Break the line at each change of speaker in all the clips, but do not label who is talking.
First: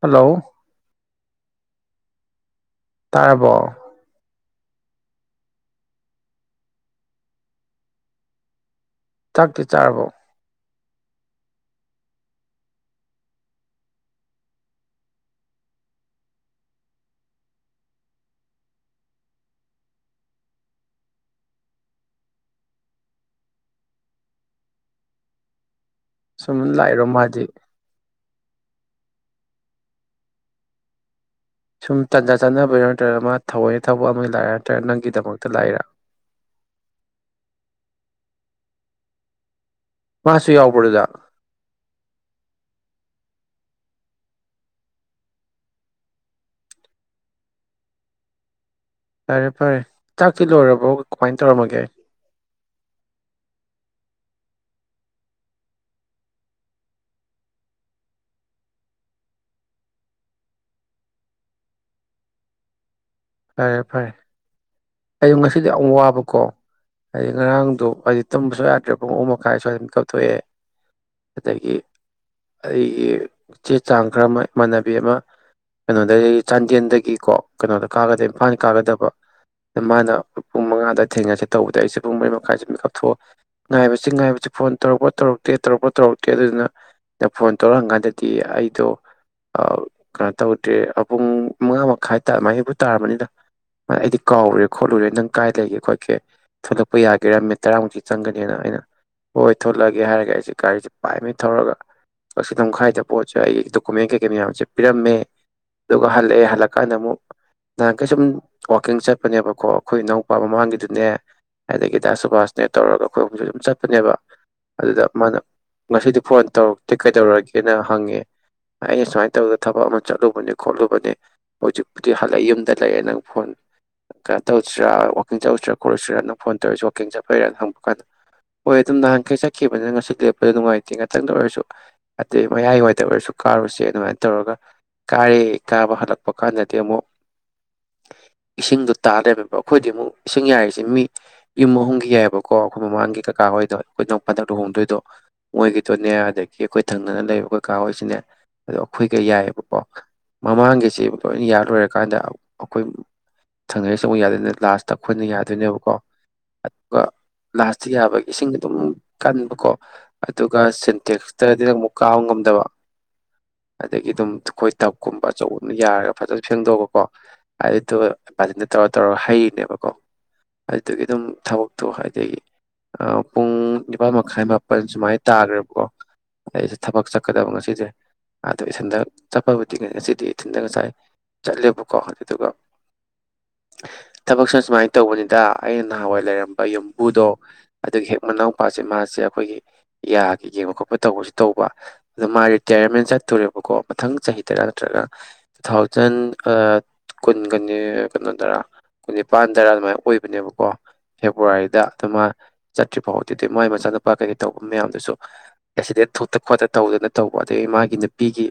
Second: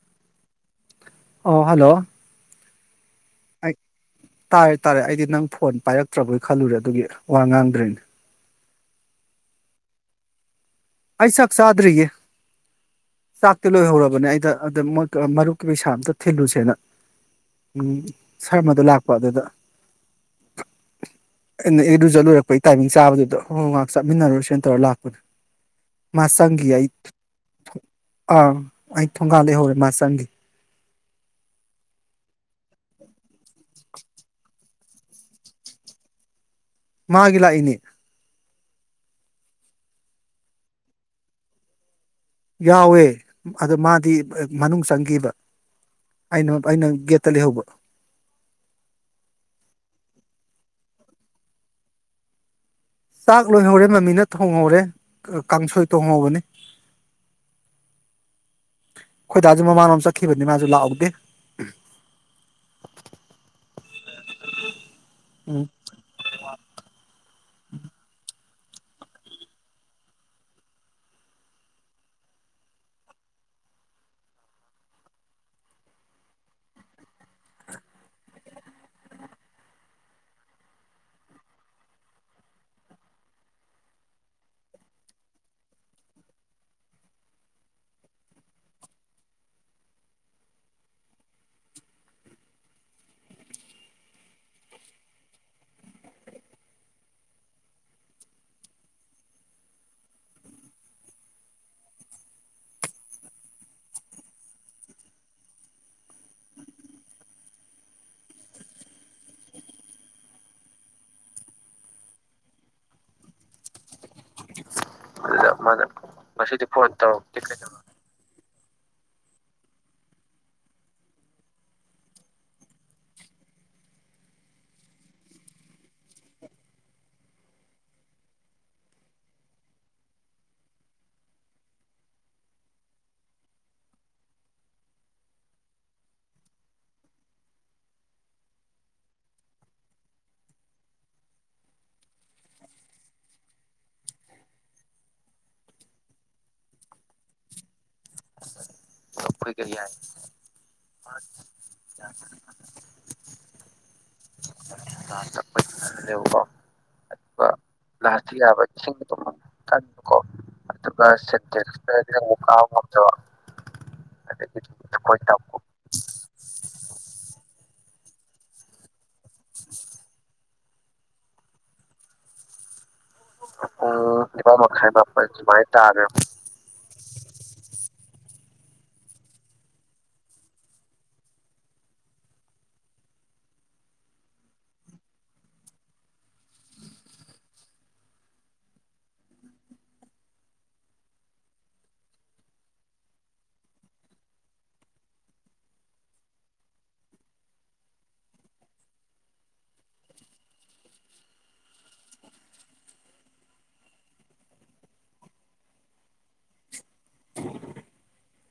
hello
ꯑꯣ hello
ꯇꯥꯔꯕꯣ
ꯑꯩ ꯇꯥꯔꯦ ꯇꯥꯔꯦ ꯑꯩꯗꯤ ꯅꯪ ꯐꯣꯟ ꯄꯥꯏꯔꯛꯇ꯭ꯔꯕꯣꯏ ꯈꯜꯂꯨꯔꯦ ꯑꯗꯨꯒꯤ ꯋꯥ ꯉꯥꯡꯗ꯭ꯔꯤꯅꯦ
ꯊꯥꯛꯛꯇꯤ ꯆꯥꯔꯕꯣ
ꯑꯩ ꯆꯥꯛ ꯆꯥꯗ꯭ꯔꯤꯒꯦ ꯆꯥꯛꯇꯤ ꯂꯣꯏꯍꯧꯔꯕꯅꯦ ꯑꯩꯗ ꯑꯗꯨꯗꯣꯏ ꯃꯔꯨꯞꯀꯤ ꯄꯩꯁꯥ ꯑꯇ ꯊꯤꯜꯂꯨꯁꯦꯅ ꯎ ꯁꯔꯃꯗꯣ ꯂꯥꯛꯄ ꯑꯗꯨꯗꯩꯅ ꯏꯔꯨꯖ ꯂꯣꯏꯔꯛꯄꯩ ꯇꯥꯏꯃꯤꯡ ꯆꯥꯕꯗꯨꯗ ꯍꯣꯏ ꯉꯥꯏꯍꯥꯛ ꯆꯠꯃꯤꯟꯅꯔꯨꯔꯁꯅ ꯇꯧꯔ ꯂꯥꯛꯄꯅꯦ ꯃꯥꯁꯒꯤꯤ
ꯁꯨꯝ ꯂꯥꯛꯏꯔꯣ ꯃꯥꯗꯤ
ꯑꯥ ꯑꯩ ꯊꯣꯡꯒꯥꯗꯦ ꯍꯧꯔꯦ ꯃꯥ ꯆꯪꯒꯤ
ꯁꯨꯝ ꯇꯟꯖ ꯆꯥꯟꯅꯕ ꯅꯠꯇ꯭ꯔꯒ ꯃꯥ ꯊꯑꯣꯏꯅ ꯊꯕꯛ ꯑꯃꯒꯤ ꯂꯥꯏꯦ ꯅꯠꯇ꯭ꯔꯒ ꯅꯪꯒꯤꯗꯃꯛꯇ ꯂꯥꯛꯏꯔ
ꯃꯥꯒꯤ ꯂꯥꯛ ꯏꯅꯤꯅꯤ
ꯃꯥꯁꯨ ꯌꯥꯎꯕꯗꯨꯗ
ꯌꯥꯎꯋꯦ ꯑꯗꯣ ꯃꯥꯗꯤ ꯃꯅꯨꯡ ꯆꯪꯈꯤꯕ ꯑꯩꯅ ꯑꯩꯅ ꯒꯦꯠꯇ ꯂꯩꯍꯧꯕ
ꯐꯔꯦ ꯐꯔꯦ ꯆꯥꯛꯀꯤ ꯂꯣꯏꯔꯕꯣ ꯀꯃꯥꯏꯅ ꯇꯧꯔꯝꯃꯒꯦ
ꯆꯥꯛ ꯂꯣꯏꯍꯧꯔꯦ ꯃꯃꯤꯅ ꯊꯣꯡꯍꯧꯔꯦ ꯀꯥꯡꯁꯣꯏ ꯊꯣꯡꯍꯧꯕꯅꯤ ꯈꯣꯏꯗꯥꯁꯨ ꯃꯃꯥꯟꯣꯝ ꯆꯠꯈꯤꯕꯅꯤ ꯃꯥꯁꯨ ꯂꯥꯛꯍꯧꯗꯦ
ꯐꯔꯦ ꯐꯔꯦ ꯑꯩꯨ
ꯎꯝ
ꯉꯁꯤꯗꯤ ꯌꯥꯝ ꯋꯥꯕꯀꯣ ꯍꯥꯏꯗꯤ ꯉꯔꯥꯡꯗꯣ ꯍꯥꯏ ꯇꯨꯝꯕꯁꯨ ꯌꯥꯗ꯭ꯔꯦ ꯄꯨꯡ ꯑꯍꯨꯝ ꯃꯈꯥꯏ ꯁ꯭ꯋꯥꯏꯗꯝ ꯀꯥꯞꯊꯣꯛꯑꯦ ꯑꯗꯒꯤ ꯑꯩꯒꯤ ꯆꯦ ꯆꯥꯡ ꯈꯔ ꯑꯃ ꯏꯃꯥꯟꯅꯕꯤ ꯑꯃ ꯀꯩꯅꯣꯗꯒꯤ ꯆꯥꯟꯗꯦꯜꯗꯒꯤꯀꯣ ꯀꯩꯅꯣꯗ ꯀꯥꯒꯗ ꯏꯝꯐꯥꯜ ꯀꯥꯒꯗꯕ ꯑꯗ ꯃꯥꯅ ꯄꯨꯡ ꯃꯉꯥꯗ ꯊꯦꯡꯅꯁꯦ ꯇꯧꯕꯗ ꯑꯩꯁꯦ ꯄꯨꯡ ꯃꯔꯤ ꯃꯈꯥꯏꯁꯦ ꯃꯤꯛꯀꯞ ꯊꯣꯛꯑ ꯉꯥꯏꯕꯁꯤ ꯉꯥꯏꯕꯁꯤ ꯐꯣꯟ ꯇꯧꯔꯛꯄ꯭ꯔꯥ ꯇꯧꯔꯛꯇꯦ ꯇꯧꯔꯛꯄ꯭ꯔꯣ ꯇꯧꯔꯛꯇꯦ ꯑꯗꯨꯗꯨꯅ ꯐꯣꯟ ꯇꯧꯔꯛꯑꯀꯥꯟꯗꯗꯤ ꯑꯩꯗꯣ ꯀꯩꯅꯣ ꯇꯧꯗ꯭ꯔꯦ ꯄꯨꯡ ꯃꯉꯥ ꯃꯈꯥꯏ ꯇꯥ ꯃꯥꯥꯏ ꯇꯥꯔꯕꯅꯤꯅ ꯑꯩꯗꯤ ꯀꯥꯎꯔꯨꯔꯦ ꯈꯣꯠꯂꯨꯔꯦ ꯅꯪ ꯀꯥꯏ ꯂꯩꯒꯦ ꯈꯣꯠꯀꯦ ꯊꯣꯛꯂꯛꯄ ꯌꯥꯒꯦꯔꯝꯃꯦ ꯇꯔꯥꯃꯨꯛꯛꯇꯤ ꯆꯪꯒꯅꯤꯅ ꯑꯩꯅ ꯍꯣꯏ ꯊꯣꯛꯂꯛꯑꯒꯦ ꯍꯥꯏꯔꯒ ꯑꯩꯁꯦ ꯒꯥꯔꯤꯁꯦ ꯄꯥꯏꯃꯦꯩ ꯊꯧꯔꯒ ꯀꯛꯆꯤꯡ ꯂꯝꯈꯥꯏꯗ ꯄꯣꯠꯁꯦ ꯑꯩ ꯗꯣꯀꯨꯃꯦꯟ ꯀꯩꯀꯩ ꯃꯌꯥꯝꯁꯦ ꯄꯤꯔꯝꯃꯦ ꯑꯗꯨꯒ ꯍꯜꯂꯛꯑꯦ ꯍꯜꯂꯛꯀꯥꯟꯗ ꯑꯃꯨꯛ ꯅꯍꯥꯟ ꯀꯩꯁꯨꯝ ꯋꯥꯋꯥꯛꯀꯤꯡ ꯆꯠꯄꯅꯦꯕꯀꯣ ꯑꯩꯈꯣꯏ ꯏꯅꯥꯎꯄꯥ ꯃꯃꯥꯡꯒꯤꯗꯨꯅꯦ ꯑꯗꯒꯤ ꯗꯥ ꯁꯨꯕꯥꯁꯅꯦ ꯇꯧꯔꯒ ꯑꯩꯈꯣꯏꯁꯨ ꯁꯨꯝ ꯆꯠꯄꯅꯦꯕ ꯑꯗꯨꯗ ꯃꯥꯅ ꯉꯁꯤꯗꯤ ꯐꯣꯟ ꯇꯧꯔꯛꯇꯦ ꯀꯩꯗꯧꯔꯛꯒꯦꯅ ꯍꯪꯉꯦ ꯑꯩ ꯁꯨꯃꯥꯏꯅ ꯇꯧꯗꯅ ꯊꯕꯛ ꯑꯃ ꯆꯠꯂꯨꯕꯅꯤ ꯈꯣꯠꯂꯨꯕꯅꯤ ꯍꯧꯖꯤꯛꯄꯨꯗꯤ ꯌꯨꯝꯗ ꯂꯩꯔꯦ ꯅꯪ ꯐꯣꯟ ꯀꯩꯅꯣ ꯇꯧꯁꯤꯔꯥ ꯋꯥꯥꯛꯀꯤꯡ ꯆꯧꯔꯨꯁꯤꯔꯥ ꯈꯣꯠꯂꯨꯁꯤꯔꯥ ꯅꯪ ꯐꯣꯟ ꯇꯧꯔꯁꯤ ꯋꯥꯀꯤꯡ ꯆꯠꯄꯩꯔꯥ ꯍꯪꯕ ꯀꯥꯟꯗ ꯍꯣꯏ ꯑꯗꯨꯝ ꯅꯍꯥꯟꯈꯩ ꯆꯠꯈꯤꯕꯅꯤꯅ ꯉꯁꯤ ꯂꯦꯞꯄꯗ ꯅꯨꯡꯉꯥꯏꯇꯦ ꯉꯥꯛꯇꯪꯗ ꯑꯣꯏꯔꯁꯨ ꯑꯗꯩ ꯃꯌꯥꯏꯋꯥꯏꯗ ꯑꯣꯏꯔꯁꯨ ꯀꯥꯔꯨꯁꯦ ꯑꯗꯨꯃꯥꯏꯅ ꯇꯧꯔꯒ ꯀꯥꯔꯦ ꯀꯥꯕ ꯍꯜꯂꯛꯄ ꯀꯥꯟꯗꯗꯤ ꯑꯃꯨꯛ ꯏꯁꯤꯡꯗꯣ ꯇꯥ ꯂꯩꯔꯝꯃꯦꯕ ꯑꯩꯈꯣꯏꯗꯤ ꯑꯃꯨꯛ ꯏꯁꯤꯡ ꯌꯥꯏꯔꯤꯁꯤ ꯃꯤ ꯌꯨꯝ ꯑꯍꯨꯝꯒꯤ ꯌꯥꯏꯑꯕꯀꯣ ꯑꯩꯈꯣꯏ ꯃꯃꯥꯡꯒꯤ ꯀꯀꯥ ꯍꯣꯏꯗꯣ ꯑꯩꯈꯣꯏ ꯅ ꯄꯗꯛ ꯂꯨꯍꯣꯡꯗꯣꯏꯗꯣ ꯃꯣꯏꯒꯤꯗꯣꯅꯦ ꯑꯗꯒꯤ ꯑꯩꯈꯣꯏ ꯊꯪꯅꯅ ꯂꯩꯕ ꯀꯀꯥ ꯍꯣꯏꯁꯤꯅꯦ ꯑꯗꯣ ꯑꯩꯈꯣꯏꯒ ꯌꯥꯏꯑꯕꯀꯣ ꯃꯃꯥꯡꯒꯤꯁꯤ ꯂꯣꯏꯅ ꯌꯥ ꯂꯣꯏꯔꯒ ꯀꯥꯟꯗ ꯑꯩꯈꯣꯏ ꯊꯪꯅꯔꯤꯁꯨ ꯑꯃꯨꯛ ꯌꯥꯗꯣꯏꯅꯤ ꯂꯥꯁꯇ ꯑꯩꯈꯣꯏꯅ ꯌꯥꯗꯣꯏꯅꯦꯕꯀꯣ ꯑꯗꯨꯒ ꯂꯥꯁꯇ ꯌꯥꯕ ꯏꯁꯤꯡ ꯑꯗꯨꯝ ꯀꯟꯕꯀꯣ ꯑꯗꯨꯒ ꯁꯤꯟꯇꯦꯛꯁꯇꯗꯤ ꯑꯃꯨꯛ ꯀꯥꯕ ꯉꯝꯗꯕ ꯑꯗꯒꯤ ꯑꯩꯈꯣꯏ ꯇꯞꯀꯨꯝꯕ ꯑꯆꯧꯕ ꯌꯥꯔꯒ ꯐꯖꯅ ꯐꯦꯡꯗꯣꯛꯑꯄ ꯑꯗꯨꯗꯣ ꯏꯕꯥꯗ ꯇꯧꯔ ꯇꯧꯔ ꯍꯩꯔꯤꯅꯦꯕꯀꯣ ꯑꯗꯨꯗꯨꯒꯤ ꯑꯗꯨꯝ ꯊꯕꯛꯇꯣ ꯍꯥꯏꯗꯒꯤ ꯄꯨꯡ ꯅꯤꯄꯥꯜ ꯃꯈꯥꯏ ꯃꯥꯄꯜ ꯁꯨꯃꯥꯏꯅ ꯇꯥꯈ꯭ꯔꯦꯕꯀꯣ ꯑꯗꯩꯁꯦ ꯊꯕꯛ ꯆꯠꯀꯗꯕ ꯉꯁꯤꯁꯦ ꯑꯗꯣ ꯏꯊꯟꯇ ꯆꯠꯄꯕꯨꯗꯤ ꯉꯁꯤꯗꯤ ꯏꯊꯤꯟꯗ ꯉꯁꯥꯏ ꯆꯠꯂꯦꯕ ꯀꯣ ꯑꯗꯨꯗꯨꯒ ꯊꯕꯛꯁꯨ ꯁꯨꯃꯥꯏꯅ ꯇꯧꯕꯅꯤꯗ ꯑꯩꯅ ꯅꯍꯥꯟꯋꯥꯏ ꯂꯩꯔꯝꯕ ꯌꯨꯝꯕꯨꯗꯣ ꯑꯗꯨꯒꯤ ꯍꯦꯛ ꯃꯅꯥꯎꯄꯥꯁꯦ ꯃꯥꯁꯦ ꯑꯩꯈꯣꯏꯒꯤ ꯌꯥꯒꯤ ꯌꯦꯡꯕ ꯈꯣꯠꯄ ꯇꯧꯕꯁꯨ ꯇꯧꯕ ꯑꯗꯨꯗꯣ ꯃꯥ ꯔꯤꯇꯌꯔꯃꯦꯟ ꯆꯠꯇꯨꯔꯦꯕꯀꯣ ꯃꯊꯪ ꯆꯍꯤ ꯇꯔꯥ ꯅꯠꯇ꯭ꯔꯒ ꯇꯨ ꯊꯥꯎꯖꯟ ꯀꯨꯟꯒꯅꯤ ꯀꯩꯅꯣꯗꯔꯥ ꯀꯨꯟ ꯅꯤꯄꯥꯟꯗꯔꯥ ꯑꯗꯨꯃꯥꯏꯅ ꯑꯣꯏꯕꯅꯦꯕꯀꯣ ꯐꯦꯕꯋꯥꯔꯤꯗ ꯑꯗꯨ ꯃꯥ ꯆꯠꯇ꯭ꯔꯤ ꯐꯥꯎꯗꯤ ꯑꯗꯨꯗꯩ ꯃꯒꯤ ꯃꯆꯥꯅꯨꯄꯥ ꯀꯩꯀꯩ ꯇꯧꯕ ꯃꯌꯥꯝꯗꯨꯁꯨ ꯑꯦꯛꯁꯤꯗꯦꯟ ꯊꯣꯛꯇ ꯈꯣꯠꯇ ꯇꯧꯗꯅ ꯇꯧꯕ ꯑꯗꯗꯒꯤ ꯃꯥꯒꯤ ꯅꯨꯄꯤꯒꯤ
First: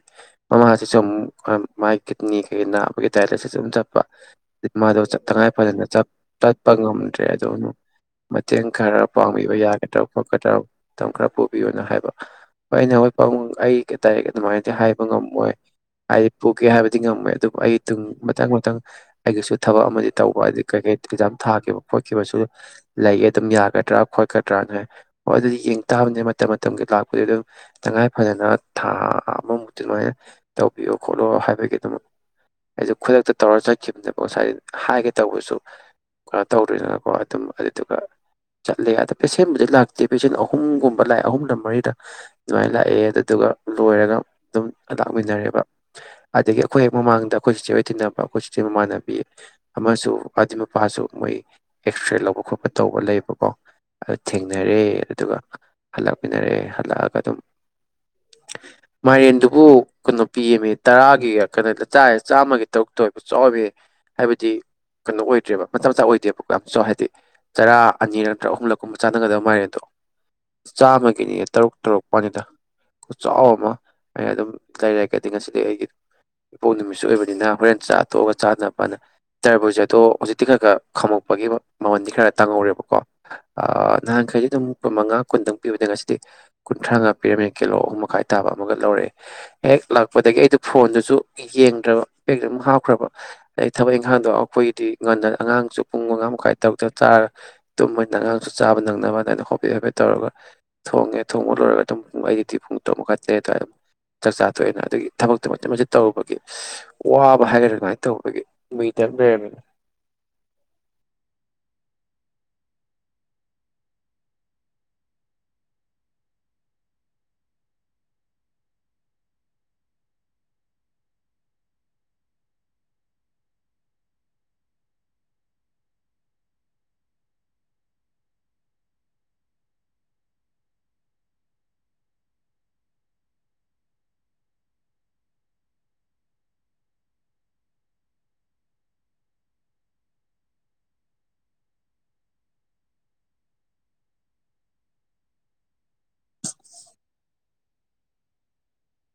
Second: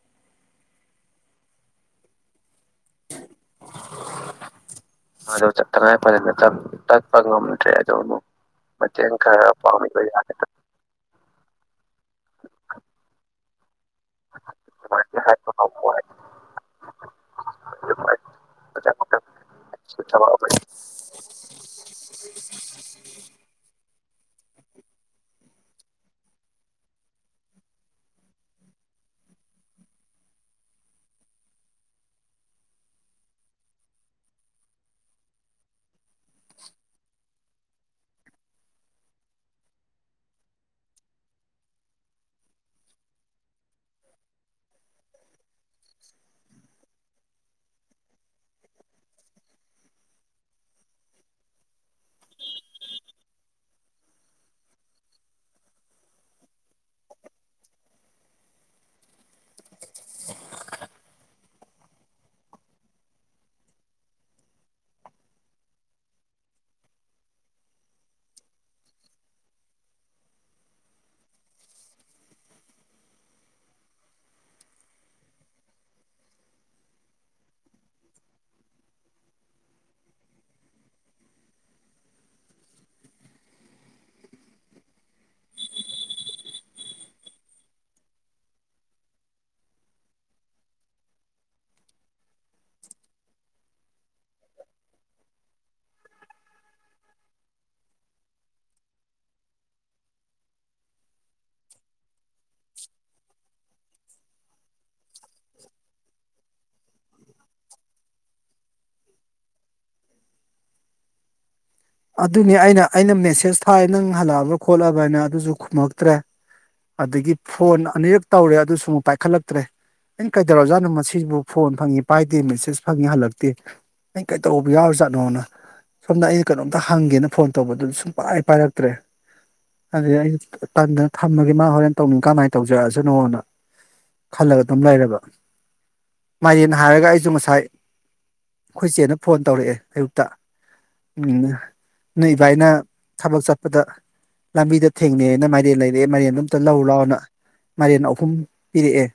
ꯃꯃꯥꯁꯤꯁꯨ ꯑꯃꯨꯛ ꯃꯥꯒꯤ ꯀꯤꯠꯅꯤ ꯀꯩꯒꯤꯅ ꯗꯥꯏꯂꯥꯏꯁꯤꯁ ꯑꯗꯨꯝ ꯆꯠꯄ ꯃꯥꯗꯣ ꯇꯉꯥꯏ ꯐꯗꯅ ꯆꯠꯄ ꯉꯝꯗ꯭ꯔꯦ ꯑꯗꯨꯅ ꯃꯇꯦꯡ ꯈꯔ ꯄꯥꯡꯕꯤꯕ ꯌꯥꯒꯗ꯭ꯔꯕ ꯈꯣꯠꯀꯗ꯭ꯔꯕ ꯃꯇꯝ ꯈꯔ ꯄꯨꯕꯤꯌꯨꯅ ꯍꯥꯏꯕ ꯍ ꯑꯩꯅ ꯍꯣꯏ ꯑꯩ ꯀ ꯇꯔꯦ ꯑꯗꯨꯃꯥꯏꯅꯗꯤ ꯍꯥꯏꯕ ꯉꯝꯃꯣꯏ ꯍꯥꯏꯗꯤ ꯄꯨꯒꯦ ꯍꯥꯏꯕꯗꯤ ꯉꯝꯃꯣꯏ ꯑꯗꯨꯕꯨ ꯑꯩ ꯑꯗꯨ ꯃꯊꯪ ꯃꯊꯪ ꯑꯩꯒꯤꯁꯨ ꯊꯕꯛ ꯑꯃꯗꯤ ꯇꯧꯕ ꯑꯗꯨ ꯀꯩꯀꯩ ꯑꯦꯛꯖꯥꯝ ꯊꯥꯈꯤꯕ ꯈꯣꯠꯈꯤꯕꯁꯨ ꯂꯩꯌꯦ ꯑꯗꯨꯝ ꯌꯥꯒꯗ꯭ꯔꯥ ꯈꯣꯠꯀꯗ꯭ꯔꯥꯅ ꯍꯥꯏ ꯍ ꯑꯗꯨꯗꯤ ꯇꯥꯕꯅꯤ ꯃꯇꯝ ꯃꯇꯝꯒꯤ ꯂꯥꯛꯄꯗꯤ ꯑꯗꯨꯝ ꯇꯉꯥꯏ ꯐꯗꯅ ꯊꯥ ꯑꯃꯃꯨꯛꯇꯤ ꯑꯗꯨꯃꯥꯏꯅ ꯇꯧꯕꯤꯌꯣ ꯈꯣꯠꯂꯣ ꯍꯥꯏꯕꯒꯤ ꯑꯗꯨꯝ ꯑꯩꯗ ꯈꯨꯗꯛꯇ ꯇꯧꯔ ꯆꯠꯈꯤꯕꯅꯦꯕꯣ ꯉꯁꯥꯏ ꯍꯥꯏꯒꯦ ꯇꯧꯕꯁꯨ ꯀꯩꯅꯣ ꯇꯧꯗꯣꯏꯅꯀꯣ ꯑꯗꯨꯝ ꯑꯗꯨꯗꯨꯒ ꯆꯠꯂꯦ ꯑꯗ ꯄꯦꯁꯦꯟꯕꯨꯗꯤ ꯂꯥꯛꯇꯦ ꯄꯦꯁꯦꯟ ꯑꯍꯨꯝꯒꯨꯝꯕ ꯂꯥꯏ ꯑꯍꯨꯝꯗ ꯃꯔꯤꯗ ꯑꯗꯨꯃꯥꯏꯅ ꯂꯥꯛꯑꯦ ꯑꯗꯨꯗꯨꯒ ꯂꯣꯏꯔꯒ ꯑꯗꯨꯝ ꯂꯥꯛꯃꯤꯟꯅꯔꯦꯕ ꯑꯗꯒꯤ ꯑꯩꯈꯣꯏ ꯍꯦꯛ ꯃꯃꯥꯡꯗ ꯑꯩꯈꯣꯏ ꯆꯤꯆꯦ ꯑꯣꯏ ꯊꯤꯟꯅꯕ ꯑꯩꯈꯣꯏ ꯆꯤꯆꯦ ꯃꯃꯥꯟꯅꯕꯤ ꯑꯃꯁꯨ ꯑꯗꯨ ꯃꯄꯥꯁꯨ ꯃꯣꯏ ꯑꯦꯛꯁꯔꯦ ꯂꯧꯕ ꯈꯣꯠꯄ ꯇꯧꯕ ꯂꯩꯕꯀꯣ ꯑꯗꯨ ꯊꯦꯡꯅꯔꯦ ꯑꯗꯨꯒ ꯍꯜꯂꯛꯃꯤꯟꯅꯔꯦ ꯍꯜꯂꯛꯑꯒ ꯑꯗꯨꯝ ꯃꯥꯏꯔꯦꯟꯗꯨꯕꯨ ꯀꯩꯅꯣ ꯄꯤꯃꯤ ꯇꯔꯥꯒꯤ ꯀꯩꯅꯣꯗꯥꯏ ꯆꯥꯝꯃꯒꯤ ꯇꯔꯨꯛꯇ ꯑꯣꯏꯕ ꯆꯥꯎꯕ ꯍꯥꯏꯕꯗꯤ ꯀꯩꯅꯣ ꯑꯣꯏꯗ꯭ꯔꯦꯕ ꯃꯇꯝ ꯃꯆꯥ ꯑꯣꯏꯗꯦꯕꯀꯣ ꯌꯥꯝ ꯆꯥꯎ ꯍꯥꯏꯗꯤ ꯆꯔꯥ ꯑꯅꯤ ꯅꯠꯇ꯭ꯔꯒ ꯑꯍꯨꯝꯂꯛꯀꯨꯝꯕ ꯆꯥꯅꯒꯗꯕ ꯃꯥꯔꯦ ꯑꯗꯣ ꯆꯥꯝꯃꯒꯤꯅꯤ ꯇꯔꯨꯛ ꯇꯔꯨꯛ ꯄꯅꯤꯗ ꯆꯥꯎꯕ ꯑꯃ ꯑꯩꯅ ꯑꯗꯨꯝ ꯂꯩꯔꯒꯗꯤ ꯉꯁꯤꯗꯤ ꯑꯩꯒꯤ ꯏꯄꯣꯛ ꯅꯨꯃꯤꯠ ꯑꯣꯏꯕꯅꯤꯅ ꯍꯣꯔꯦꯟ ꯆꯥꯊꯣꯛꯑꯒ ꯆꯥꯅꯕꯅ ꯇꯔꯕꯨꯖ ꯑꯗꯣ ꯍꯧꯖꯤꯛꯇꯤ ꯈꯔ ꯈꯔ ꯈꯥꯝꯃꯛꯄꯒꯤ ꯃꯃꯟꯗꯤ ꯈꯔ ꯇꯥꯡꯍꯧꯔꯦꯕꯀꯣ ꯅꯍꯥꯟꯈꯩꯗꯤ ꯑꯗꯨꯝꯨꯟ ꯃꯉꯥ ꯀꯨꯟꯗꯪ ꯄꯤꯕꯗ ꯉꯁꯤꯗꯤ ꯀꯨꯟꯊ꯭ꯔꯥꯃꯉꯥ ꯄꯤꯔꯝꯃꯦꯅ ꯀꯤꯂꯣ ꯑꯍꯨꯝ ꯃꯈꯥꯏ ꯇꯥꯕ ꯑꯃꯒ ꯂꯧꯔꯛꯑꯦ ꯍꯦꯛ ꯂꯥꯛꯄꯗꯒꯤ ꯑꯩꯗ ꯐꯣꯟꯗꯨꯁꯨ ꯭ꯔꯕ ꯄꯛꯇ ꯑꯗꯨꯝ ꯍꯥꯞꯈ꯭ꯔꯕ ꯑꯗꯩ ꯊꯕꯛ ꯏꯪꯈꯥꯡꯗꯣ ꯑꯩꯈꯣꯏꯒꯤꯗꯤ ꯉꯟꯅ ꯑꯉꯥꯡꯁꯨ ꯄꯨꯡ ꯃꯉꯥ ꯃꯈꯥꯏ ꯇꯔꯨꯛꯇ ꯆꯥꯔꯒ ꯇꯨꯝꯕꯅꯤꯅ ꯑꯉꯥꯡꯁꯨ ꯆꯥꯕ ꯅꯪꯅꯕ ꯑꯗꯨꯃꯥꯏꯅ ꯍꯣꯕꯦ ꯍꯣꯕꯦ ꯇꯧꯔꯒ ꯊꯣꯡꯉꯦ ꯊꯣꯡꯕ ꯂꯣꯏꯔꯒ ꯑꯗꯨꯝ ꯑꯩ ꯄꯨꯡ ꯇꯔꯨꯛ ꯃꯈꯥꯏ ꯇꯔꯦꯠ ꯇ ꯆꯥꯛ ꯆꯥ ꯊꯣꯛꯑꯦ ꯑꯗꯒꯤ ꯊꯕꯛꯇꯣ ꯃꯆꯦꯠ ꯃꯆꯦꯠ ꯇꯧꯔꯕꯒꯤ ꯋꯥꯕ ꯍꯥꯏꯔꯒꯗꯔꯥ ꯇꯧꯕꯒꯤ ꯃꯤꯇꯦ
ꯑꯗꯨꯅꯤ ꯑꯩꯅ ꯑꯩꯅ ꯃꯦꯁꯦꯖ ꯊꯥꯏ ꯅꯪ ꯍꯜꯂꯛꯑꯕ ꯈꯣꯠꯂꯕ ꯍꯥꯏꯅ ꯑꯗꯨꯁꯨ ꯈꯨꯝꯃꯛꯇ꯭ꯔꯦ ꯑꯗꯒꯤ ꯐꯣꯟ ꯑꯅꯤꯔꯛ ꯇꯧꯔꯦ ꯑꯗꯨꯁꯨ ꯑꯃꯨꯛ ꯄꯥꯏꯈꯠꯂꯛꯇ꯭ꯔꯦ ꯑꯩꯅ ꯀꯩꯗꯧꯔ ꯖꯥꯠꯅꯣ ꯃꯁꯤꯕꯨ ꯐꯣꯟ ꯐꯪꯉꯤ ꯄꯥꯏꯗꯦ ꯃꯦꯁꯦꯖ ꯐꯪꯉꯤ ꯍꯜꯂꯛꯇꯦ ꯑ ꯀꯩꯗꯧꯕ ꯌꯥꯎꯔꯖꯥꯠꯅꯣꯅ ꯁꯣꯝꯗ ꯑ ꯀꯩꯅꯣꯝꯇ ꯍꯪꯒꯦꯅ ꯐꯣꯟ ꯇꯧꯕꯗꯨꯗ ꯁꯨꯡ ꯄꯥꯏ ꯄꯥꯏꯔꯛꯇ꯭ꯔꯦ ꯑꯗꯨꯗ ꯑꯩ ꯇꯟꯗꯅ ꯊꯝꯃꯒꯦ ꯃꯥ ꯍꯣꯔꯦꯟ ꯇꯧꯅꯤꯡ ꯀꯃꯥꯏꯅ ꯇꯧꯖꯔꯛꯑꯁꯅꯣꯅ ꯈꯜꯂꯒ ꯑꯗꯨꯝ ꯂꯩꯔꯕ ꯃꯥꯏꯔꯦꯟ ꯍꯥꯏꯔꯒ ꯑꯩꯁꯨ ꯉꯁꯥꯏ ꯑꯩꯈꯣꯏ ꯏꯆꯦꯅ ꯐꯣꯟ ꯇꯧꯔꯛꯑꯦ ꯑꯌꯨꯛꯇ ꯅꯣꯏ ꯏꯕꯥꯏꯅ ꯊꯕꯛ ꯆꯠꯄꯗ ꯂꯝꯕꯤꯗ ꯊꯦꯡꯅꯩꯅ ꯃꯥꯏꯔꯦꯟ ꯂꯩꯔꯛꯑꯦ ꯃꯥꯏꯔꯦꯟꯗꯣ ꯑꯝꯇ ꯂꯥꯎ ꯂꯥꯎꯅ ꯃꯥꯏꯔꯦꯟ ꯑꯍꯨꯝ ꯄꯤꯔꯛꯑꯦ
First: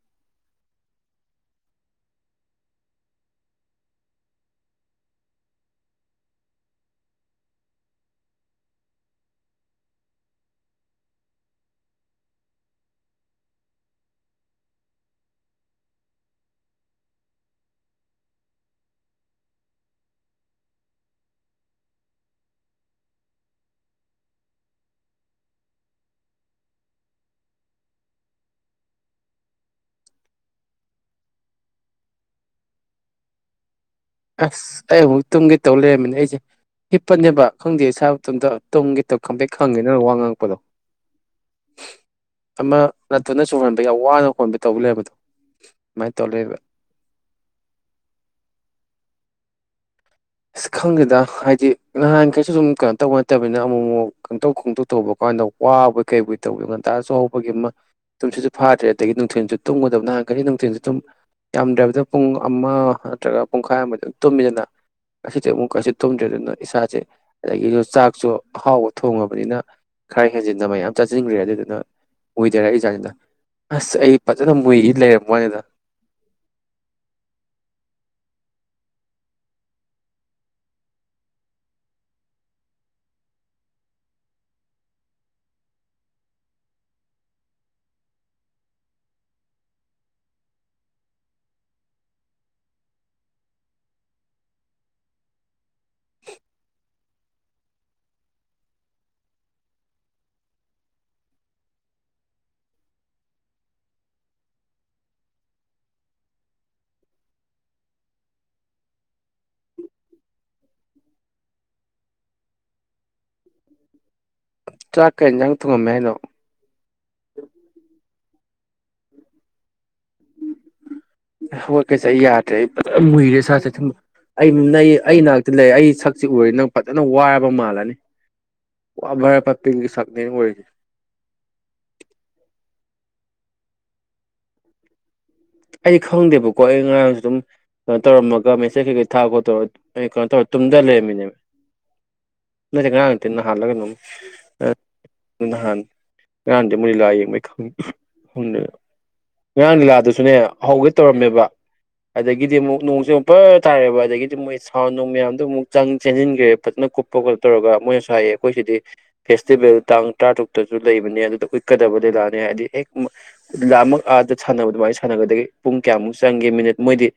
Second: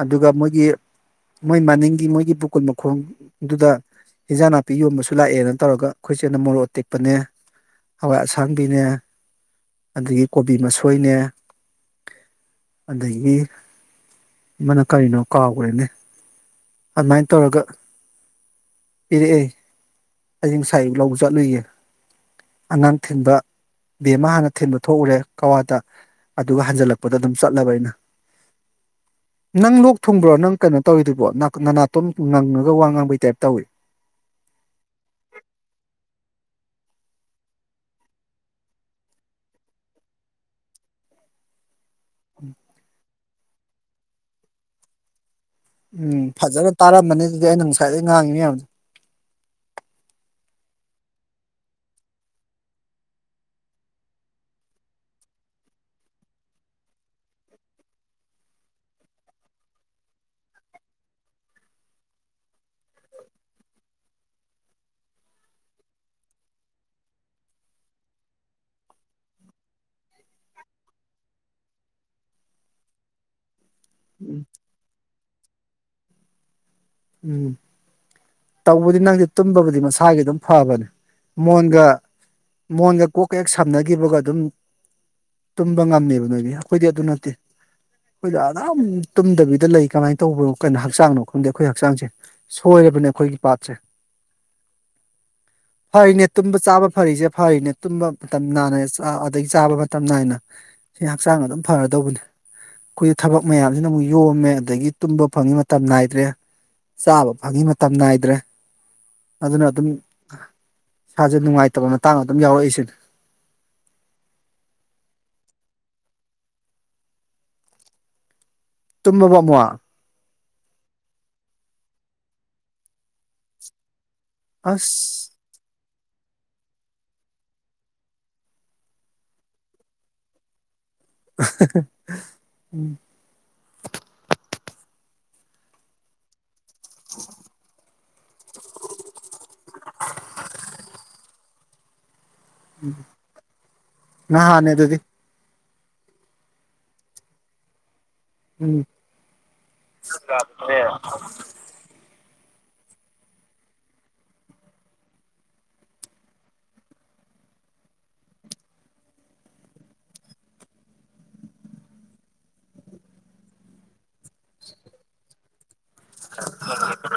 ꯑꯗꯨꯒ ꯃꯣꯏꯒꯤ ꯃꯣꯏ ꯃꯅꯤꯡꯒꯤ ꯃꯣꯏꯒꯤ ꯄꯨꯀꯨꯟ ꯃꯈꯣꯡꯗꯨꯗ ꯏꯟꯖꯥꯡ ꯅꯥꯄꯤ ꯌꯣꯟꯕꯁꯨ ꯂꯥꯛꯑꯦꯅ ꯇꯧꯔꯒ ꯑꯩꯈꯣꯏ ꯆꯦꯅ ꯃꯣꯔꯣꯛ ꯇꯦꯛꯄꯅꯦ ꯍꯋꯥꯏ ꯑꯁꯥꯡꯕꯤꯅꯦ ꯑꯗꯒꯤ ꯀꯣꯕꯤ ꯃꯁꯣꯏꯅꯦ ꯑꯗꯒꯤ ꯑꯃꯅ ꯀꯔꯤꯅꯣ ꯀꯥꯎꯈ꯭ꯔꯦꯅꯦ ꯑꯗꯨꯃꯥꯏꯅ ꯇꯧꯔꯒ ꯄꯤꯔꯛ ꯏ ꯑꯌꯤꯡ ꯉꯁꯥꯏ ꯑꯌꯨꯛ ꯂꯧꯕ ꯆꯠꯂꯨꯏꯌꯦ ꯑꯉꯥꯡ ꯊꯤꯟꯕ ꯕꯦꯝꯃ ꯑꯃ ꯍꯥꯟꯅ ꯊꯤꯟꯕ ꯊꯣꯛꯎꯔꯦ ꯀꯋꯥꯗ ꯑꯗꯨꯒ ꯍꯟꯖꯜꯂꯛꯄꯗ ꯑꯗꯨꯝ ꯆꯠꯂꯕ ꯑꯩꯅ ꯅꯪ ꯂꯣꯛ ꯊꯨꯡꯕ꯭ꯔꯣ ꯅꯪ ꯀꯩꯅꯣ ꯇꯧꯔꯤꯗꯨꯕꯣ ꯅꯅꯥꯇꯣꯝ ꯉꯪꯉꯒ ꯋꯥ ꯉꯥꯡꯕꯩ ꯇꯥꯏꯞ ꯇꯧꯏꯤ
ꯑꯁ ꯑꯩ ꯑꯃꯨꯛ ꯇꯨꯡꯒꯤ ꯇꯧ ꯂꯩꯔꯝꯃꯤꯅꯦ ꯑꯩꯁꯦ ꯍꯤꯞꯄꯅꯦꯕ ꯈꯪꯗꯦ ꯁꯥꯕ ꯇꯨꯝꯗꯣ ꯇꯨꯡꯒꯤꯇꯧ ꯈꯪꯗꯩ ꯈꯪꯉꯦ ꯅꯪꯅ ꯋꯥ ꯉꯥꯡꯉꯛꯄꯗꯣ ꯑꯃ ꯅꯠꯇꯅ ꯁꯣꯟ ꯍꯣꯟꯕ ꯌꯥꯝ ꯋꯥꯅ ꯍꯣꯟꯕ ꯇꯧꯕ ꯂꯩ ꯍꯥꯏꯕꯗꯣ
ꯎꯝ ꯐꯖꯅ ꯇꯥꯔꯝꯃꯅꯤ ꯑꯗꯨꯗꯤ ꯑꯩꯅ ꯉꯁꯥꯏꯗꯩ ꯉꯥꯡꯉꯤꯅꯦ ꯃꯌꯥꯝꯗ
ꯑꯁ ꯈꯪꯗꯦꯗ ꯍꯥꯏꯗꯤ ꯅꯍꯥꯟꯈꯩꯁꯨ ꯁꯨꯝ ꯀꯩꯅꯣ ꯇꯧꯕ ꯅꯠꯇꯕꯅꯤꯅ ꯑꯃꯨꯛ ꯑꯃꯨꯛ ꯈꯪꯇꯧ ꯈꯣꯡꯇꯣꯛ ꯇꯧꯕ ꯀꯥꯟꯗ ꯋꯥꯕꯩ ꯀꯩꯕꯨꯣꯏ ꯇꯧꯕꯤ ꯉꯟꯇꯥ ꯑ ꯆꯍꯧꯕꯒꯤ ꯑꯃ ꯇꯨꯝꯁꯤꯁꯨ ꯐꯥꯗ꯭ꯔꯦ ꯑꯗꯒꯤ ꯅꯨꯡꯊꯤꯜꯁꯨ ꯇꯨꯝꯒꯗꯕ ꯅꯍꯥꯟꯈꯩꯁꯨ ꯅꯨꯡꯊꯤꯟꯁꯨ ꯇꯨꯝ ꯌꯥꯝꯗ꯭ꯔꯕꯗ ꯄꯨꯡ ꯑꯃ ꯅꯠꯇ꯭ꯔꯒ ꯄꯨꯡꯈꯥꯏ ꯑꯃꯗꯤ ꯑꯗꯨꯝ ꯇꯨꯝꯃꯤꯗꯅ ꯑꯁꯤꯁꯨ ꯑꯃꯨꯛꯀꯁꯨ ꯊꯨꯝꯗ꯭ꯔꯦ ꯑꯗꯨꯅ ꯏꯁꯥꯁꯦ ꯑꯗꯒꯤꯁꯨ ꯆꯥꯛꯁꯨ ꯑꯍꯥꯎꯕ ꯊꯣꯡꯉꯕꯅꯤꯅ ꯈꯔ ꯍꯦꯟꯖꯤꯟꯅ ꯃꯌꯥꯝ ꯆꯥꯁꯤꯟꯈ꯭ꯔꯦ ꯑꯗꯨꯗꯨꯅ ꯃꯨꯏꯗꯔ ꯏꯁꯥꯁꯤꯅ ꯑꯁ ꯑꯩ
ꯎꯝ
ꯐꯖꯅ ꯃꯨꯏ ꯂꯩꯔꯝ ꯋꯥꯅꯤꯗ
ꯎꯝ ꯇꯧꯕꯗꯤ ꯅꯪꯗꯤ ꯇꯨꯝꯕꯕꯨꯗꯤ ꯃꯁꯥꯒꯤ ꯑꯗꯨꯝ ꯐꯕꯅꯦ ꯃꯣꯟꯒ ꯃꯣꯟꯒ ꯀꯣꯛꯀ ꯍꯦꯛ ꯁꯝꯅꯈꯤꯕꯒ ꯑꯗꯨꯝ ꯇꯨꯝꯕ ꯉꯝꯃꯦꯕ ꯅꯣꯏꯗꯤ ꯑꯩꯈꯣꯏꯗꯤ ꯑꯗꯨ ꯅꯠꯇꯦ ꯑꯩꯈꯣꯏꯗ ꯑꯗꯨꯝ ꯇꯨꯝꯗꯕꯤꯗ ꯂꯩ ꯀꯃꯥꯏꯅ ꯇꯧꯕꯅꯣ ꯀꯩꯅꯣ ꯍꯛꯆꯥꯡꯅꯣ ꯈꯪꯗꯦ ꯑꯩꯈꯣꯏ ꯍꯛꯆꯥꯡꯁꯦ ꯁꯣꯏꯔꯕꯅꯦ ꯑꯩꯈꯣꯏꯒꯤ ꯄꯥꯠꯁꯦ ꯐꯔꯤꯅꯦ ꯇꯨꯝꯕ ꯆꯥꯕ ꯐꯔꯤꯁꯦ ꯐꯔꯤꯅꯦ ꯇꯨꯝꯕ ꯃꯇꯝ ꯅꯥꯏ ꯑꯗꯒꯤ ꯆꯥꯕ ꯃꯇꯝ ꯅꯥꯏꯅ ꯁꯤ ꯍꯛꯆꯥꯡ ꯑꯗꯨꯝ ꯐꯔꯗꯧꯕꯅꯤ ꯑꯩꯈꯣꯏꯒꯤ ꯊꯕꯛ ꯃꯌꯥꯝꯁꯤꯅ ꯑꯃꯨꯛ ꯌꯣꯝꯃꯦ ꯑꯗꯒꯤ ꯇꯨꯝꯕ ꯐꯪꯉꯤ ꯃꯇꯝ ꯅꯥꯏꯗ꯭ꯔꯦ ꯆꯥꯕ ꯐꯪꯉꯤ ꯃꯇꯝ ꯅꯥꯏꯗ꯭ꯔꯦ ꯑꯗꯨꯅ ꯑꯗꯨꯝ ꯏꯁꯥꯁꯦ ꯅꯨꯡꯉꯥꯏꯇꯕ ꯃꯇꯥꯡ ꯑꯗꯨꯝ ꯌꯥꯎꯔꯛꯏꯁꯤꯅꯤ
ꯆꯥꯛ ꯀꯦꯪ ꯊꯉ ꯃꯩꯅꯣ
ꯇꯨꯝꯃꯕꯃ
ꯍꯣꯏ ꯀꯩꯁꯦ ꯑꯩ ꯌꯥꯗ꯭ꯔꯦ ꯃꯨꯏꯔꯦ ꯁꯥꯁꯦ ꯑꯩ ꯑꯩ ꯑꯩ
ꯑꯁ
ꯅꯥꯛꯇ ꯂꯩ ꯑꯩꯛ ꯁꯤ ꯎꯔ ꯅꯪ ꯐꯖꯅ ꯋꯥꯔꯕ ꯃꯥꯜꯂꯅꯤ ꯋꯥꯕꯔ ꯐꯄꯤꯒꯤ ꯁꯛꯅꯦꯅ ꯑꯣꯏꯔꯤꯁꯦ
ꯎꯝ
ꯑꯩ ꯈꯪꯗꯦꯕ ꯀꯣꯏ ꯑꯩ ꯉꯉꯥꯡꯁꯨ ꯑꯗꯨꯝ ꯀꯩꯅꯣ ꯇꯧꯔꯝꯃꯒ ꯃꯦꯆꯦꯖ ꯀꯩꯀꯩ ꯊꯥꯔ ꯈꯣꯠꯠꯇꯧꯔꯒ ꯀꯩꯅꯣ ꯇꯧꯔ ꯇꯨꯝꯗ ꯂꯩꯔꯝꯃꯤꯅꯦꯕ ꯅꯆꯒ ꯅꯍꯥꯟ
ꯅꯍꯥꯟꯅꯦ
ꯂ
ꯑꯗꯨꯗꯤ
ꯅꯍꯥꯟ
ꯎꯝ
[unintelligible] [unintelligible] ꯁꯨꯅꯦ ꯍꯧꯒꯦ ꯇꯧꯔꯝꯃꯦꯕ ꯑꯗꯒꯤꯗꯤ ꯑꯃꯨꯛ ꯅꯣꯡꯁꯦ ꯑꯃꯨꯛ ꯐꯔ ꯇꯥꯔꯦꯕ ꯑꯗꯒꯤꯗꯤ ꯃꯣꯏ ꯁꯥꯎꯟ ꯣꯡ ꯃꯌꯥꯝꯗꯣ ꯑꯃꯨꯛ ꯆꯪ ꯆꯦꯟꯁꯤꯟꯈ꯭ꯔꯦ ꯐꯖꯅ ꯀꯨꯞꯄ ꯈꯣ ꯇꯧꯔꯒ ꯃꯣꯏꯅꯁꯨ ꯍꯥꯏꯌꯦ ꯑꯩꯈꯣꯏ ꯁꯤꯗꯤ ꯐꯦꯁꯇꯤꯚꯦꯜ ꯇꯥꯡ ꯇꯔꯥꯇꯔꯨꯛꯇꯁꯨ ꯂꯩꯕꯅꯦ ꯑꯗꯨꯗ ꯎꯛꯀꯗꯕꯗ ꯂꯥꯑꯅꯤ ꯍꯥꯏꯗꯤ ꯍꯦꯛ ꯂꯥ ꯑꯃꯛ ꯑꯥꯗ ꯁꯥꯟꯅꯕ ꯑꯗꯨꯃꯥꯏꯅ [unintelligible] ꯄꯨꯡ ꯀꯌꯥꯃꯨꯛ ꯆꯪꯒꯦ ꯃꯤꯅꯤꯠ ꯃꯣꯏꯗꯤ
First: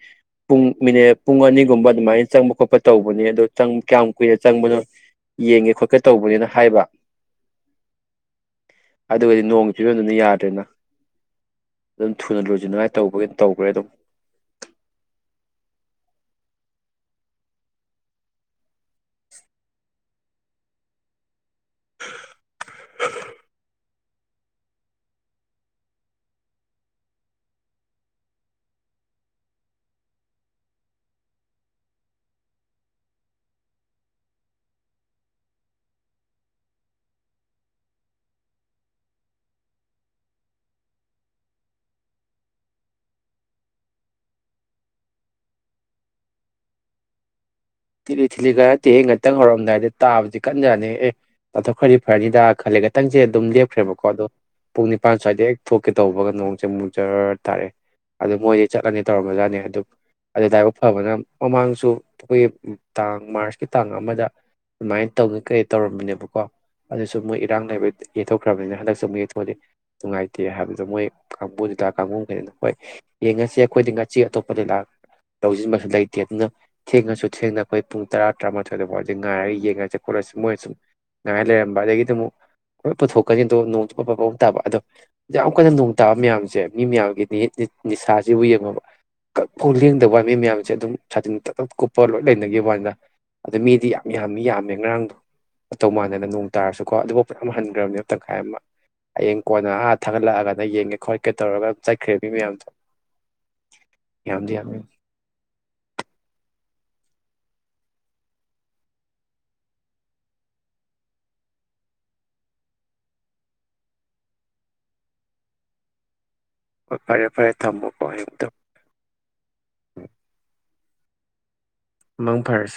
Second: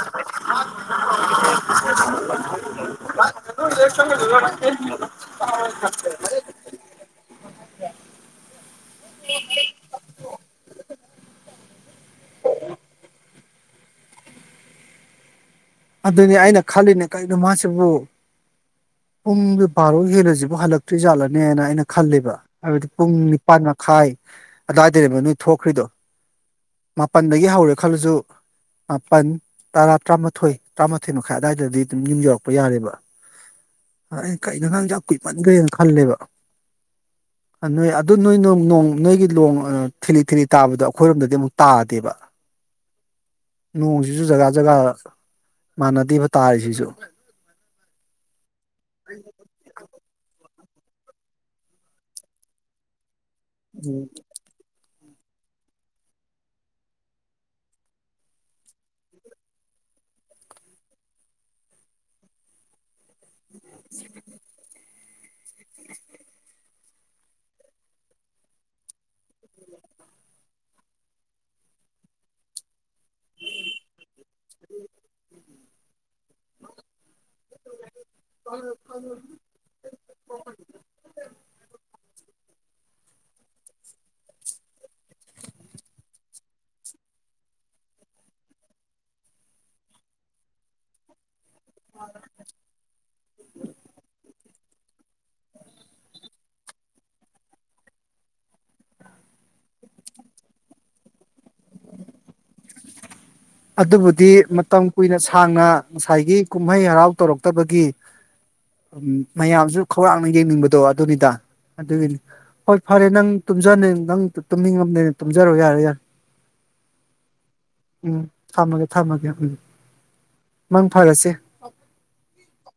ꯄꯨꯡ ꯃꯤꯅꯤꯠ ꯄꯨꯡ ꯑꯅꯤꯒꯨꯝꯕ ꯑꯗꯨꯃꯥꯏꯅ ꯆꯪꯕ ꯈꯣꯠꯄ ꯇꯧꯕꯅꯤ ꯑꯗꯣ ꯀꯌꯥꯝ ꯀꯨꯏꯅ ꯆꯪꯕꯅꯣ ꯌꯦꯡꯒꯦ ꯈꯣꯠꯀꯦ ꯇꯧꯕꯅꯤꯅ ꯍꯥꯏꯕ ꯑꯗꯨꯒꯗꯤ ꯅꯣꯡꯒꯤ ꯆꯨꯖꯗꯨꯅ ꯌꯥꯗ꯭ꯔꯦꯅ ꯑꯗꯨꯝ ꯊꯨꯅ ꯂꯨ ꯇꯧꯕꯒꯤ ꯇꯧꯈ꯭ꯔꯦ ꯑꯗꯨꯝ
ꯑꯗꯨꯅꯤ ꯑꯩꯅ ꯈꯜꯂꯤꯅꯦ ꯀꯒꯤꯅꯣ ꯃꯥꯁꯤꯕꯨ ꯄꯨꯡꯗꯨ ꯕꯥꯔꯣ ꯍꯦꯜꯂꯁꯤꯕꯨ ꯍꯜꯂꯛꯇ꯭ꯔꯤ ꯌꯥꯥꯠꯂꯅꯤ ꯅꯦꯅ ꯑꯩꯅ ꯈꯂꯦꯕ ꯍꯥꯏꯕꯗꯤ ꯄꯨꯡ ꯅꯤꯄꯥꯟ ꯈꯥꯏ ꯑꯗꯨꯗꯥꯏꯗꯅꯦꯣ ꯅꯣꯏ ꯊꯣꯛꯈ꯭ꯔꯤꯗꯣ ꯃꯥꯄꯜꯗꯒꯤ ꯍꯧꯔꯦ ꯈꯜꯂꯁꯨ ꯃꯥꯄꯜ ꯇꯔꯥ ꯇꯔꯥꯃꯥꯊꯣꯏ ꯇꯔꯥꯃꯥꯊꯣꯏ ꯃꯈꯥꯏ ꯑꯋꯥꯏꯗꯗꯤ ꯑꯗꯨꯝ ꯌꯨꯝ ꯌꯧꯔꯛꯄ ꯌꯥꯔꯦꯕ ꯑꯩ ꯀꯩꯅ ꯅꯥꯡꯁ ꯀꯨꯏꯃꯟꯈ꯭ꯔꯦꯅ ꯈꯜꯂꯦꯕ ꯅꯣꯏ ꯑꯗꯨ ꯅꯣꯏꯣꯡ ꯅꯣꯏꯒꯤ ꯅꯣꯡ ꯊꯤꯂꯤ ꯊꯤꯂꯤ ꯇꯥꯕꯗꯣ ꯑꯩꯈꯣꯏꯔꯣꯝꯗꯗꯤ ꯑꯃꯨꯛ ꯇꯥꯗꯦꯕ ꯅꯣꯡꯁꯤꯁꯨ ꯖꯒꯥ ꯖꯒꯥ ꯃꯥꯟꯅꯗꯦꯕ ꯇꯥꯔꯤꯁꯤꯁꯨ
ꯊꯤꯂꯤ ꯊꯤꯂꯤ ꯈꯔ ꯇꯤꯍꯦ ꯉꯥꯛꯇꯪ ꯍꯧꯔꯝꯗꯥꯏꯗꯤ ꯇꯥꯕꯗꯤ ꯀꯟꯖꯔꯅꯤ ꯑꯦ ꯇꯥꯊꯣꯛꯈ꯭ꯔꯗꯤ ꯐꯔꯅꯤꯗ ꯈꯜꯂꯦ ꯈꯤꯇꯪꯁꯦ ꯑꯗꯨꯝ ꯂꯦꯞꯈ꯭ꯔꯦꯕꯀꯣ ꯑꯗꯣ ꯄꯨꯡꯅꯤꯥꯟ ꯅꯤꯄꯥꯟ ꯁ꯭ꯋꯥꯏꯗꯩ ꯍꯦꯛ ꯊꯣꯛꯀꯦ ꯇꯧꯕꯒ ꯅꯣꯡꯁꯦ ꯃꯨꯛꯖꯔ ꯇꯥꯔꯑꯦ ꯑꯗꯣ ꯃꯣꯏꯗꯤ ꯆꯠꯂꯅꯤ ꯇꯧꯔꯝꯝꯕꯖꯥꯠꯅꯤ ꯑꯗꯨ ꯑꯗ ꯂꯥꯏꯕꯛ ꯐꯕꯅ ꯃꯃꯥꯡꯁꯨ ꯑꯩꯈꯣꯏꯒꯤ ꯇꯥꯡ ꯃꯥꯔꯁꯀꯤ ꯇꯥꯡ ꯑꯃꯗ ꯇꯧꯋꯦ ꯀꯩ ꯇꯧꯔꯝꯃꯤꯅꯦꯕꯀꯣ ꯑꯗꯨꯁꯨ ꯃꯣꯏ ꯏꯔꯥꯡ ꯂꯩꯕ ꯌꯦꯠꯊꯣꯛꯈ꯭ꯔꯕꯅꯤꯅ ꯍꯟꯗꯛꯁꯨ ꯅꯨꯡꯉꯥꯏꯇꯦ ꯍꯥꯏꯕꯗꯤ ꯃꯣꯏ ꯀꯥꯡꯕꯨꯁꯤꯇꯥ ꯀꯥꯡꯕꯨ ꯀꯩꯩꯅꯅ ꯍꯣꯏ ꯌꯦꯡꯉꯁꯤ ꯑꯩꯈꯣꯏꯗꯤ ꯉꯥꯁꯤ ꯑꯇꯣꯞꯄꯗꯤ ꯂꯥꯛ ꯇꯧꯁꯤꯟꯕꯁꯨ ꯂꯩ [unintelligible] ꯑꯗꯨꯅ ꯑꯩꯈꯣꯏ ꯄꯨꯡ ꯇꯔꯥ ꯇꯔꯥꯃꯥꯊꯣꯏꯗꯐꯥꯎꯗ ꯉꯥꯏꯔꯒ ꯌꯦꯡꯉꯁꯤꯦ ꯈꯣꯠꯂꯁꯤ ꯃꯣꯏꯅ ꯁꯨꯝ ꯉꯥꯏꯔ ꯂꯩꯔꯝꯕ ꯑꯗꯒꯤꯗꯤ ꯑꯃꯨꯛ ꯍꯣꯏ ꯄꯨꯊꯣꯛꯀꯅꯤ ꯑꯗꯣ ꯅꯣꯡꯇ ꯑꯐ ꯐꯥꯎ ꯇꯥꯕ ꯑꯗꯣ ꯌꯥꯝ ꯀꯟꯅ ꯅꯣꯡ ꯇꯥꯕ ꯃꯌꯥꯝꯁꯦ ꯃꯤ ꯃꯌꯥꯝꯒꯤ ꯅꯤꯁꯥꯁꯤꯕꯨ ꯌꯦꯡꯉꯕ ꯀꯐꯥꯎ ꯂꯦꯡꯗꯕ ꯃꯤ ꯃꯌꯥꯝꯁꯦ ꯑꯗꯨꯝ ꯁꯥꯖꯤꯤꯟ ꯄꯣꯠ ꯂꯣꯏ ꯂꯩꯅꯈꯤꯕꯦꯕꯅ ꯑꯗ ꯃꯤꯗꯤ ꯌꯥꯝ ꯌꯥꯝꯃꯤ ꯌꯥꯝꯃꯦ ꯉꯔꯥꯡꯗꯣ ꯑꯧ ꯃꯥꯟꯅꯅ ꯅꯣꯡ ꯇꯥꯔꯁꯨꯀꯣ ꯑꯗꯨꯐꯥꯎ ꯄꯨꯅ ꯌꯥꯝ ꯍꯟꯈ꯭ꯔꯕꯅꯦ ꯇꯪꯈꯥꯏ ꯑꯃ ꯍꯌꯦꯡ ꯀꯣꯟꯅꯥ ꯊꯥꯒꯠꯂꯛꯑꯒꯅ ꯌꯦꯡꯒꯦ ꯈꯣꯠꯀꯦ ꯇꯧꯔꯒ ꯆꯠꯈ꯭ꯔꯦ ꯃꯤ ꯃꯌꯥꯝꯗꯣ
ꯑꯗꯨꯕꯨꯗꯤ
ꯌꯥꯝꯗꯤ ꯌꯥꯝꯃꯤ
ꯃꯇꯝ ꯀꯨꯏꯅ ꯁꯥꯡꯅ ꯉꯁꯥꯏꯒꯤ ꯀꯨꯝꯍꯩ ꯍꯔꯥꯎ ꯇꯧꯔꯛꯇꯕꯒꯤ ꯃꯌꯥꯝꯁꯨ ꯈꯧꯔꯥꯡꯅ ꯌꯦꯡꯅꯤꯡꯕꯗꯣ ꯑꯗꯨꯅꯤꯗ ꯑꯗꯨꯒꯤꯅꯤ ꯍꯣꯏ ꯐꯔꯦ ꯅꯪ ꯅꯪ ꯇꯨꯝꯅꯤꯡꯉꯝꯗꯅ ꯇꯨꯝꯖꯔꯣ ꯌꯥꯔꯣ ꯌꯥꯔꯦ
ꯍꯣꯏ ꯐꯔꯦ ꯐꯔꯦ ꯊꯝꯃꯣꯀꯣ
ꯎꯝ ꯊꯝꯃꯒꯦ ꯊꯝꯃꯒꯦ ꯃꯪ ꯐꯔꯁꯦ
ꯃꯪ ꯐꯔꯁꯦ